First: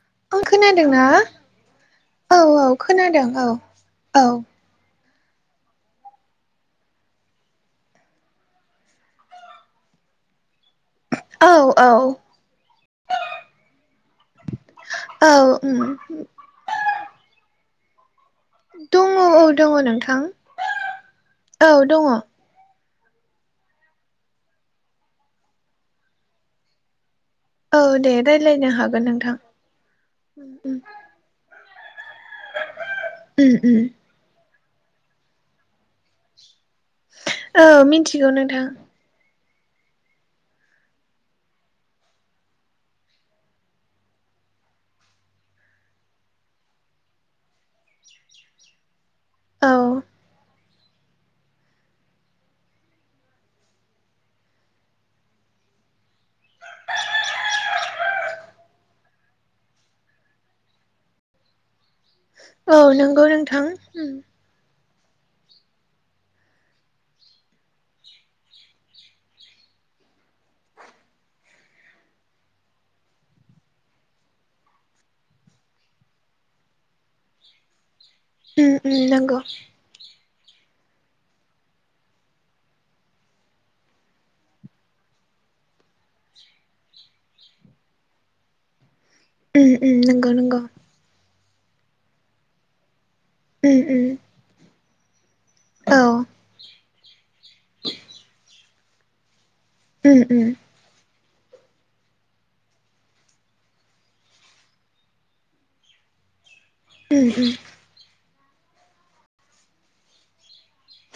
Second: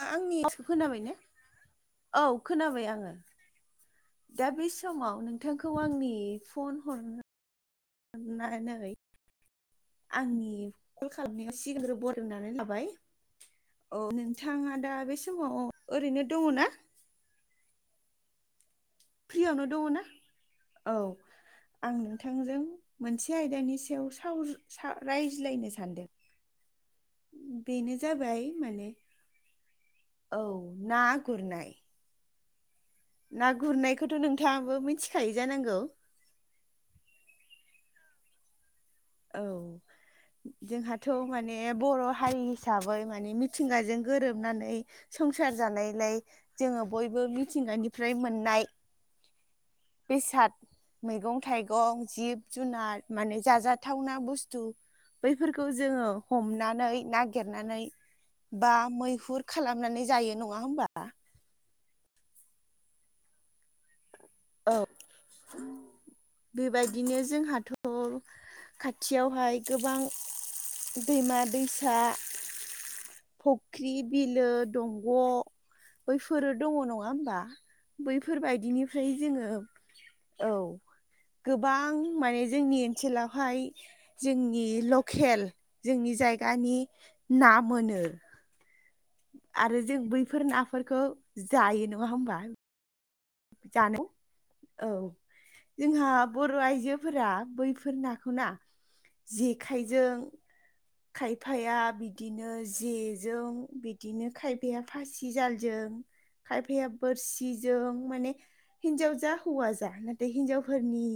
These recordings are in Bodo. नोंथाङा आंनि ओं माथो खोनादोंना खोनाबायना? औ खोनाबाय आङो औ दा बे समाव नों थांखौ आंनि फन हर [inaudible] नानै आंनि कल औ खालामनायाव औ सिगांग्रो बरायनानै लाबाय। औ नोंथाङा दा बे औ समाव उम ओरैनो दङना? दङ औ फ्रियावनो दङ ना नोंथां औ औ आं दङ नोंथांजों मोनसे आयदानि सायाव साव रायज्लायनो सानदों। औ बेनो दे जाबाय रायज्लायनो माने हागोन नोंथां औ उम ना गुरनाय। [inaudible] ना गुरनायखौथ' नोंथाङाबो मिथिखायो जानांगौ। औ मिथिगौ नोंथां। औ जोंहाथ' माने बर' हारि हिसाबै माने मिथिंगाजों गोरोबनानै संसार जानायलाय जोङो बयबो मिथिंगानिफ्राय मोननाय औ बेसाद मैगं थाइगं जिब जुनार माने जाजाद जाथावना बुस्थु बैफोरखौ जोङो हमनानै नागिरनानै बा मैहुर खालामनानै जायो नङा होमबा? औ नंगौ नोंथां। औ बेबायदिनो जोंहाथ' खाथियावहाय गोबां दैमा दैसा फुख्रि बिलो दंग' बैफोरो दङ नङा ओमबा उम उम बैफोरबायदिनिफ्राय नंगौ जोङो औ गोबां माने जोंनि ओनसोलावहाय जोंनि लकेल जोंनि जायगानि ना मोनो। उम आरो उम जों नंगौ बैफोर नंगौ नाफोरखौ जायो नङा होमबा? उम उम जानो औ औ जोंहा बर' आइजोफोरा बैफोर नाखौ ना जेखाइजों उम उम खायफाया बिदिनो जेजों बिदिनो खायफाया फासिजालजों खायफाया उम उम बोरसिजों माने हिनजाव जा हौवा जा नाथाय हिनजावफोरनि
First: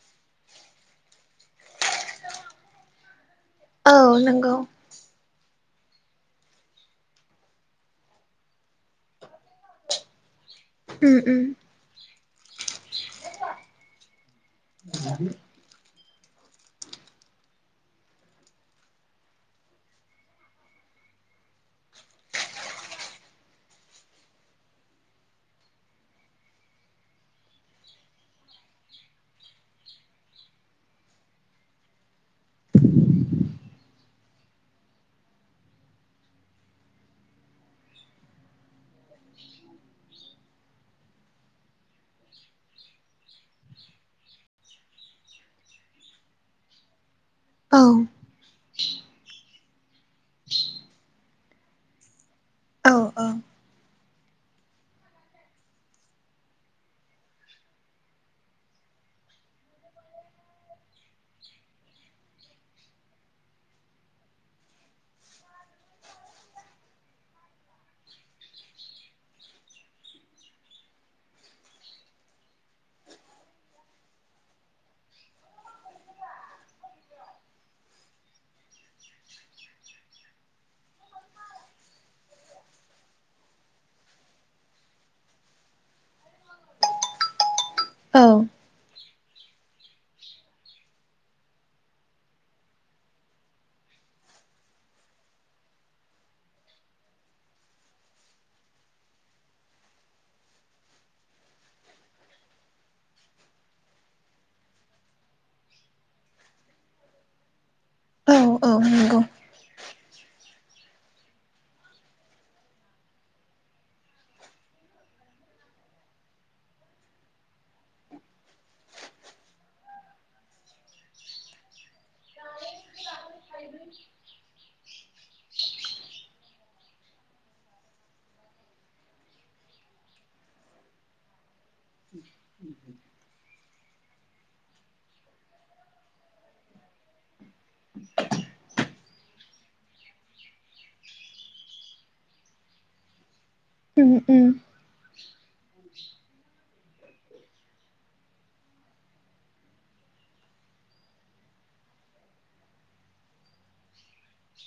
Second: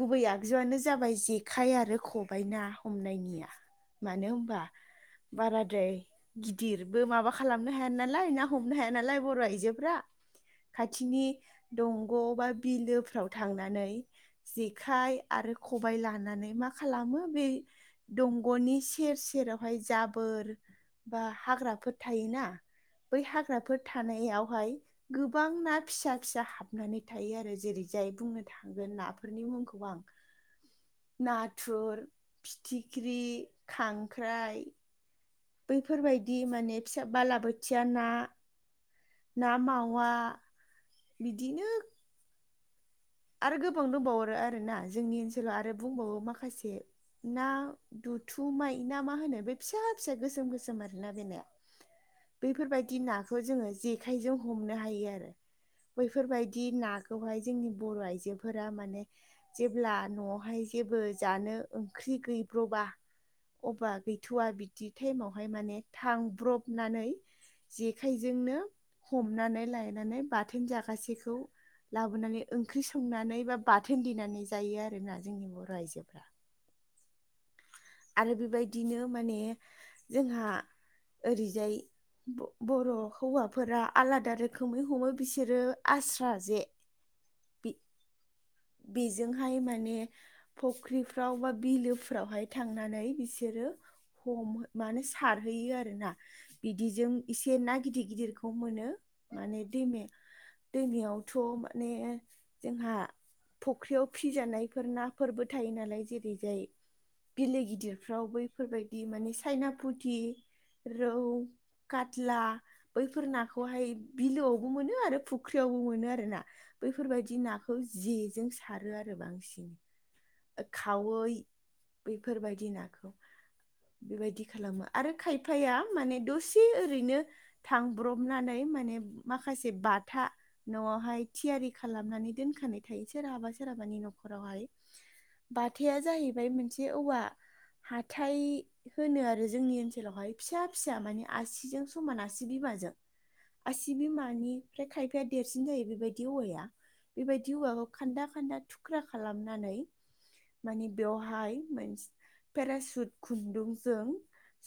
गुबै आगजुआनो जाबाय जेखाइ आरो खबाइ ना हमनायनिया। औ मानो नंगौ होमबा बाराद्राय गिदिरबो माबा खालामनो हाया नालाय ना हमनो हाया नालाय बर' आइजोफ्रा उम खाथिनि उम दंग' बा बिलोफ्राव थांनानै जेखाइ आरो खबाइ लानानै मा खालामो बे दंग'नि सेर सेरावहाय जाबोर बा हाग्राफोर थायोना बै हाग्राफोर थानायावहाय गोबां ना फिसा फिसा हाबनानै थायो आरो जेरै जाय बुंनो थांगोन नाफोरनि मुंखौ आं [inaudible] नाथुर फिथिख्रि खांख्राइ बैफोरबायदि माने फिसा बालाबोथिया ना ना मावा बिदिनो आरो गोबां दंबावो आरोना जोंनि ओनसोलाव आरो बुंबावो माखासे ना औ दुथु माइ ना मा होनो बे फिसा फिसा गोसोम गोसोम आरोना बेनाया औ बैफोरबायदि नाखौ जोंङो जेखायजों हमनो हायो आरो बैफोरबायदि नाखौहाय जोंनि बर' आइजोफोरा माने जेब्ला न'आवहाय जेबो जानो ओंख्रि गैब्र'बा अब्लाा गैथ'वा बिदि टाइमावहाय माने थांब्रबनानै जेखाइजोंनो हमनानै लायनानै बाथोन जागासेखौ लाबोनानै ओंख्रि संनानै बा बाथोन देनानै जायो आरोना जोंनि बर' आइजोफ आरो बेबायदिनो माने जोंहा ओरैजाय बर' हौवाफोरा आलादा रोखोमै हमो बिसोरो आस्रा जे बे औ बेजोंहाय माने फुख्रिफ्राव बा बिलो फोरावहाय थांनानै बिसोरो हम माने सारहैयो आरोना बिदिजों इसे ना गिदिर गिदिरखौ मोनो माने दैमाया दैमायावथ' माने जोंहा फख्रियाव फिजानायफोर नाफोरबो थायो नालाय जेरैजाय बेले गिदिरफ्राव औ औ बैफोरबायदि नंगौ माने सायना फुथि रौ खातला बैफोर नाखौहाय बिलोआवबो मोनो आरो फुख्रियावबो मोनो आरो ना बैफोरबायदि नाखौ जेजों सारो आरो बांसिन खावै बेफोरबायदि नाखौ बेबायदि खालामो आरो खायफाया माने दसे ओरैनो थांब्रबनानै माने माखासे बाथा न'आवहाय थियारि खालामनानै दोनखानाय थायो सोरहाबा सोरहाबानि न'खरावहाय बाथाया जाहैबाय मोनसे औवा हाथाइ होनो आरो जोंनि ओनसोलावहाय फिसा फिसा माने आसिजों समान आसि बिमाजों आसि उम उम बिमानि ओमफ्राय खायफाया देरसिन जायो बेबायदि औवाया बेबायदि औवाखौ खान्दा खान्दा थुख्रा खालामनो नानै बेवहाय पेरासुट खुन्दुंजों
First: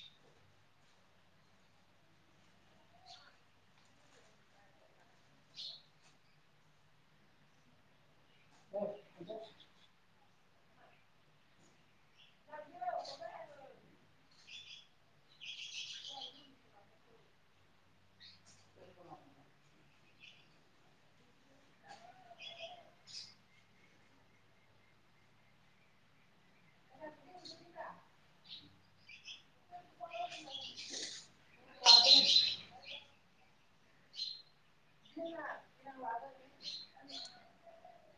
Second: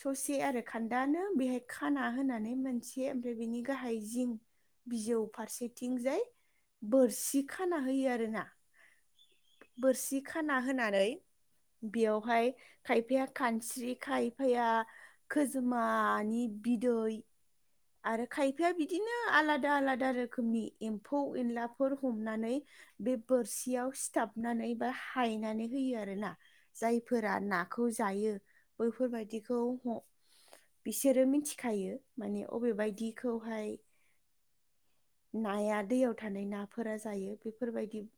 ससे आरो खान्दानो बेहाय खाना होनानै मोनसे ओमफ्राय बिनि गाहाय जिं बिजौ फारसेथिंजाय बोरसि खाना होयो आरोना बोरसि खाना होनानै बेयावहाय खायफाया खानस्रि खायफाया खोजोमानि बिदै आरो खायफाया बिदिनो आलादा आलादा रोखोमनि एम्फौ एनलाफोर हमनानै बे बोरसियाव सिथाबनानै बा हायनानै होयो आरोना जायफोरा नाखौ जायो बैफोरबायदिखौ बिसोरो मिथिखायो माने अबेबायदिखौहाय नाया दैयाव थानाय नाफोरा जायो बेफोरबायदि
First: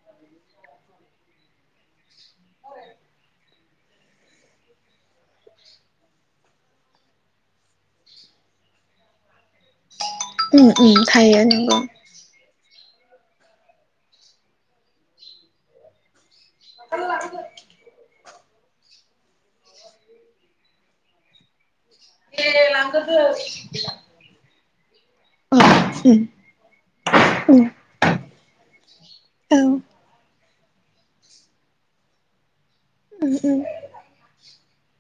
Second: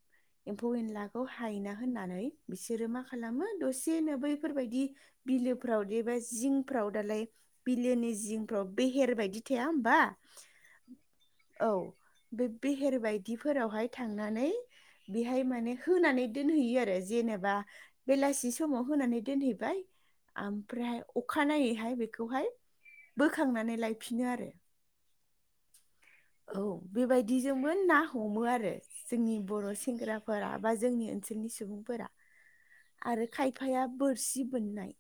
एम्फौ एनलाखौ हायना होननानै बिसोरो मा खालामो दसेनो बैफोरबायदि बिलोफ्राव एबा जिंफ्राव दालाय बिलुनि जिंफ्राव बेहेर बायदि थाया होमबा [inaudible] थायो औ बे बेहेर बायदिफोरावहाय थांनानै बेहाय माने होनानै दोनहैयो आरो जेनेबा बेलासि समाव होनानै दोनहैबाय ओमफ्रायहाय अखानायै हाय बेखौहाय औ नंगौ औ बोखांनानै लायफिनो आरो। [inaudible] उम। औ बेबायदिजोंबो ना हमो आरो जोंनि बर' सेंग्राफोरा बा जोंनि ओनसोलनि सुबुं फोरा आरो खायफाया बोरसि बोननाय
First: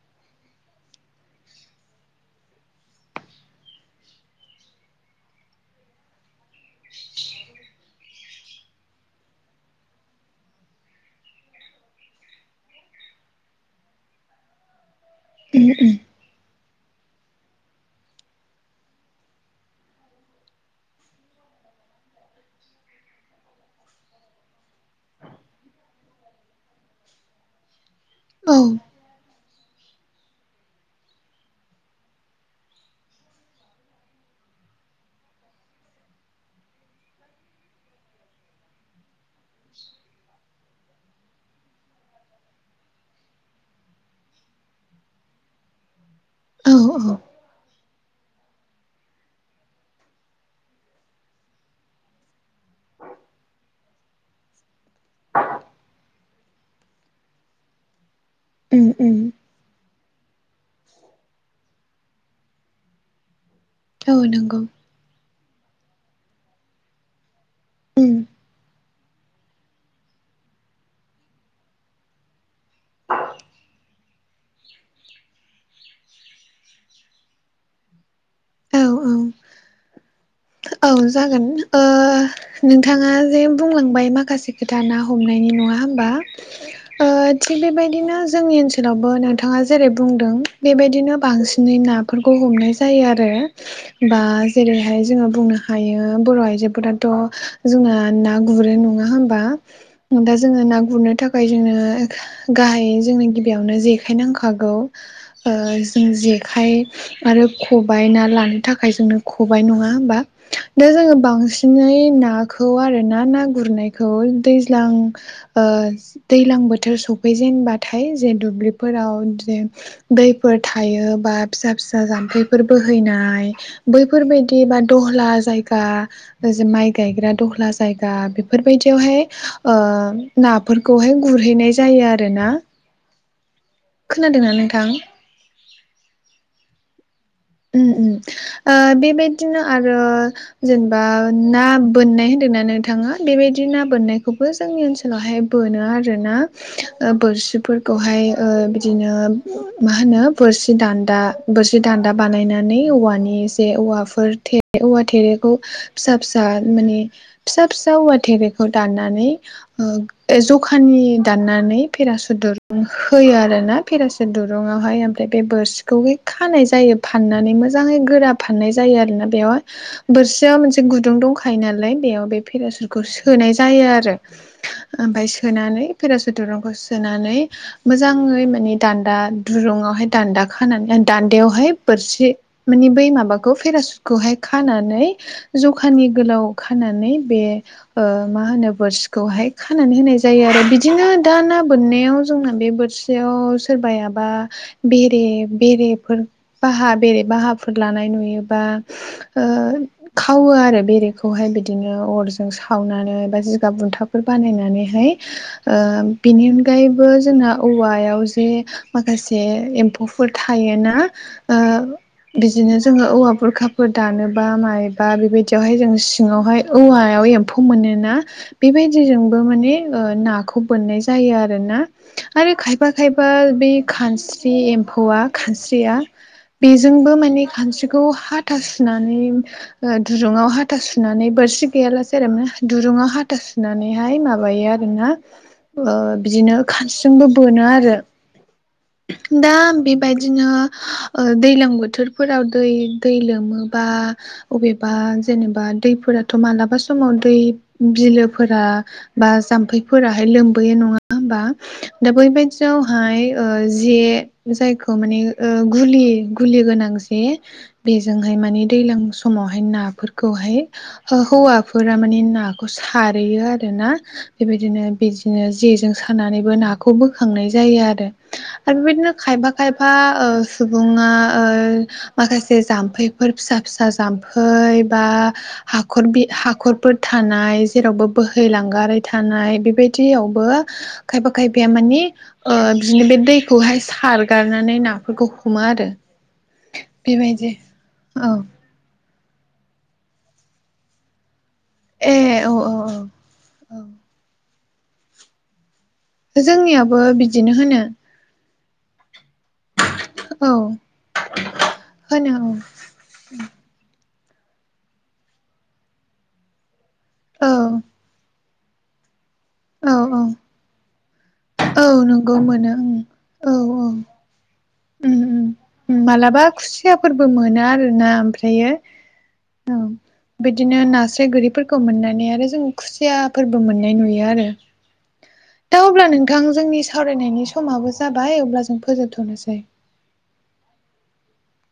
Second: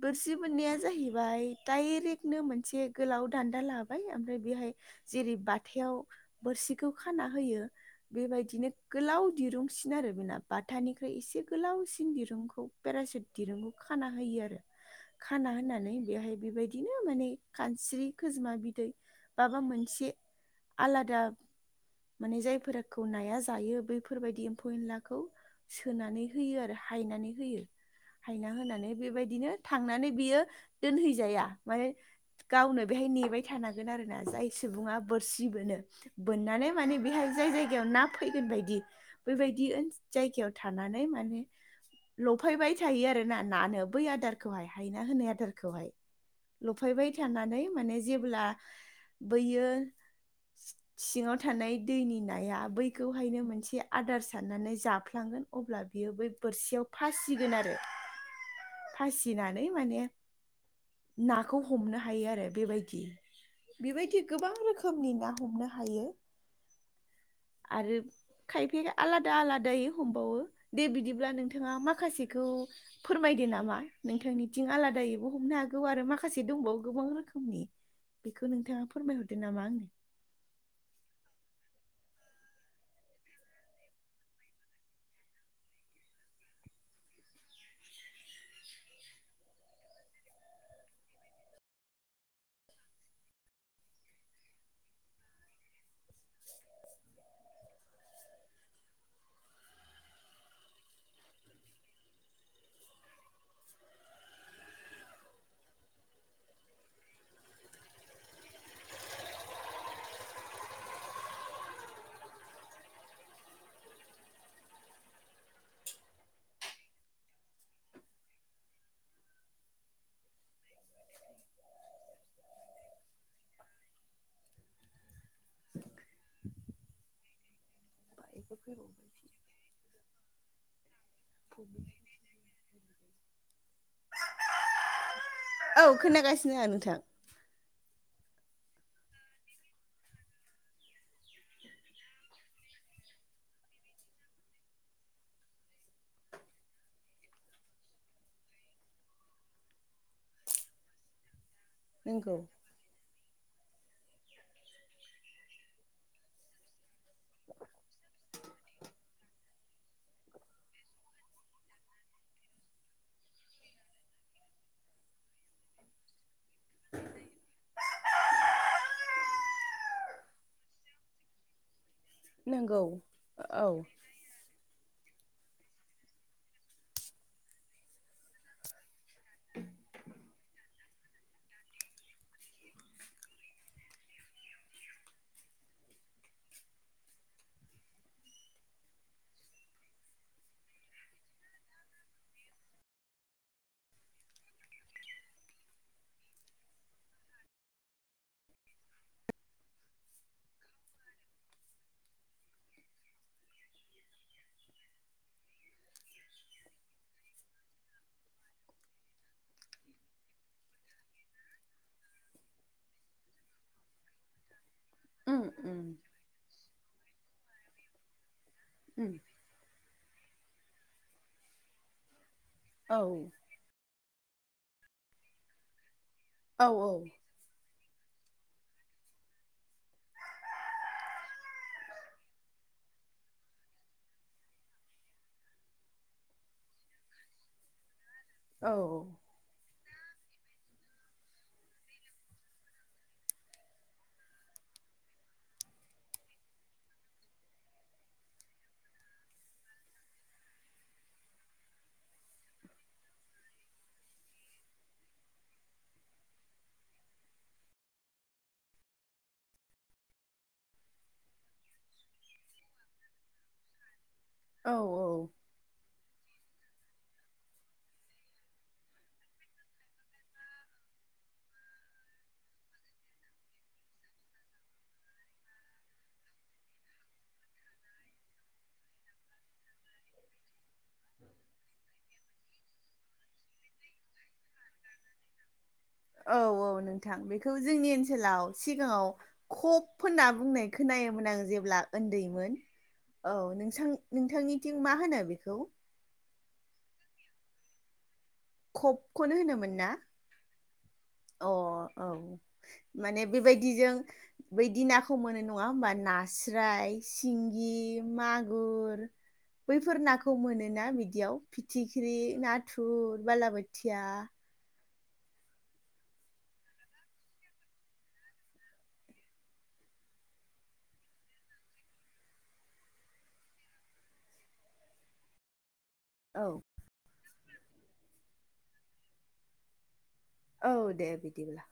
बोरसि बोरनाया जाहैबाय डाइरेक्टनो मोनसे गोलाव दान्दा लाबाय ओमफ्राय बेहाय जेरै बाथायाव बोरसिखौ खाना होयो बेबायदिनो गोलाव दिरुंसिन आरो बेना बाथानिख्रोय एसे गोलावसिन दिरुंखौ पेरासुट दिरुंखौ खाना होयो आरो। खाना होननानै बेहाय बेबायदिनो माने खानस्रि खोजोमा बिदै माबा मोनसे से आलादा माने जायफोराखौ नाया जायो बैफोर बायदि एम्फौ एनलाखौ सोनानै होयो आरो हायनानै होयो हायना होनानै बेबायदिनो थांनानै बियो दोनहैजाया माने गावनो बेहाय नेबाय थानांगोन आरोना जाय सुबुङा बोरसि बोनो बोननानै माने बेहाय जाय जायगायाव ना फैगोन बायदि बेबायदि ओनस जायगायाव थानानै माने लफायबाय थायो आरो ना नानो बै आदारखौहाय हायना होनाय आदारखौहाय। औ लफायबाय थानानै माने जेब्ला बैयो सिङाव थानाय दैनि नाया बैखौहायनो मोनसे आदार साननानै जाफ्लांगोन अब्ला बियो बै बोरसियाव फासिगोन आरो। फासिनानै माने नाखौ हमनो हायो आरो बेबायदि। बेबायदि गोबां रोखोमनि ना हमनो हायो आरो खायफाया आलादा- आलादायै हमबावो दे बिदिब्ला नोंथाङा माखासेखौ फोरमायदो नामा नोंथांनिथिं आलादायैबो हमनो हागौ आरो माखासे दंबावो गोबां रोखोमनि बेखौ नोंथाङा फोरमायहरदो नामा आंनो। औ जागोन ओ नोंथाङा जे बुंलांबाय माखासे खोथा ना हमनायनि नङा होमबा। ओ थिग बेबायदिनो जोंनि ओनसोलावबो नोंथाङा जेरै बुंदों बेबायदिनो बांसिनै ना फोरखौ हमनाय जायो आरो बा जेरैहाय जोङो बुंनो हायो बर' आइजोफोराथ' जोंना ना गुरो नङा होमबा। दा जोङो ना गुरनो थाखाय जोंनो गाहायै जोंनो गिबियावनो जेखाइ नांखागौ ओ जों जेखाइ आरो खबाय ना लानो थाखाय जोंनो खबाय नङा होमबा। दा जोङो बांसिनै नाखौ आरो ना ना गुरनायखौ दैज्लां ओ दैलां बोथोर सफैजेनबाथाय जे दुब्लिफोराव जे दैफोर थायो बा फिसा फिसा जाम्फैफोर बोहैनाय बैफोर बायदि बा दहला जायगा ओ ज माइ गायग्रा दहला जायगा बेफोर बायदियावहाय ओ नाफोरखौहाय गुरहैनाय जायो आरोना। खोनादोंना नोंथां? औ खोनागासिनो आं नोंथां। उम उम ओ बेबायदिनो आरो जेनेबा ना बोननाय होन्दोंना नोंथाङा? बेबायदि ना बोननायखौबो जोंनि ओनसोलावहाय बोनो आरोना। ओ बोरसिफोरखौहाय ओ बिदिनो मा होनो बोरसि दान्दा बोरसि दा दा नंगौ बानायनानै औवानि जे औवाफोर औवा थेरेखौ फिसा-फिसा माने फिसा- फिसा औवा थेरेखौ दाननानै ओ जखानि दाननानै पेरासुट दुरुं होयो आरोना। फेरासे दुरुंङावहाय ओमफ्राय बे बोरसिखौहाय खानाय जायो फाननानै मोजाङै गोरा फाननाय जायो आरोना बेवहाय बोरसियाव मोनसे गुदुं दंखायो नालाय बेयाव बे नंगौ फेरासुखौ सोनाय औ जायो आरो ओमफाय सोनानै पेरास दुरुंखौ सोनानै मोजाङै माने दान्दा दुरुङावहाय दान्दा खानानै दान्दायावहाय बोरसि माने बै माबाखौ पेरासुदखौहाय खानानै जखानि गोलाव खानानै बे मा होनो बोर्सिखौहाय खानानै होनाय जायो आरो बिदिनो दा ना बोननायाव जोंना बे बोर्सि याव सोरबायाबा बेरे बेरेफोर बाहा बेरे बाहाफोर लानाय नुयोबा खावो आरो बेरेखौहाय बिदिनो अरजों सावनानै बा जिगाब बुन्थाब फोर बानायनानैहाय बेनि अनगायैबो जोंना औवायाव जे माखासे एम्फौफोर थायोना बिदिनो जोङो औवा बुरखाफोर दानोबा मायोबा उम बेबायदियावहाय उम जों सिङावहाय औवायाव एम्फौ मोनोना बेबायदि उम जों माने नाखौ बोननाय जायो आरोना आरो खायफा औ खायफा बे खानस्रि एम्फौआ खानस्रिया औ बेजोंबो माने खानस्रिखौ हाथासुनानै दुरुंङाव हाथा सुनानै बोरसि गैयालासे आरो मा दुरुंङाव हाथा सुनानैहाय माबायो आरो बिदिनो खानस्रिजोंबो बोनो आरो औ औ दा बेबायदिनो दैज्लां बोथोरफोराव दै दै लोमोबा अबेबा जेनेबा दैफोराथ' मालाबा समाव दै बिलोफोरा बा जाम्फैफोराहाय लोमबोयो नङा होमबा दा बैबायदियावहाय जे जायखौ माने गुलि गुलि गोनां जे बेजोंहाय माने दैलां समावहाय नाफोरखौहाय हौवाफोरा माने नाखौ सारहैयो आरो ना औ बेबायदिनो बिदिनो जेजों सानानैबो नाखौ बोखांनाय जायो आरो आरो बेबायदिनो खायफा खायफा सुबुङा माखासे जाम्फैफोर फिसा फिसा जाम्फै बा हाखर हाखरफोर थानाय जेरावबो बोहैलांगारि थानाय बेबायदियावबो खायफा खायफाया माने बिदिनो बे दैखौहाय सारगारनानै नाफोरखौ हुमा आरो औ औ नोंथां बेबायदि बेखौ जोंनि औ ओनसोलाव सिगाङाव खप होनना बुंनाय खोनायोमोन आं जेबो अब्ला ए औ उन्दैमोन औ औ नोंथां नोंथांनिथिं मा होनो बेखौ जोंनियाबो बिदिनो होनो खबखौनो होनोमोन ना औ अ औ होनो माने बेबायदिजों बैदि नाखौ मोनो नङा होमबा नास्राय औ सिंगि मागुर औ बैफोर औ नाखौ मोनोना बिदियाव औ फिथिख्रि नंगौ मोनो ओं नाथुर औ औ बालाबोथिया मालाबा खुसियाफोरबो मोनो आरोना ओमफ्रायो औ बिदिनो नास्राय गोरिफोरखौ मोननानै आरो जों खुसियाफोरबो मोननाय नुयो आरो दा अब्ला नोंथां औ जोंनि सावरायनायनि समाबो जाबाय अब्ला जों फोजोबथ'नोसै औ दे बिदिब्ला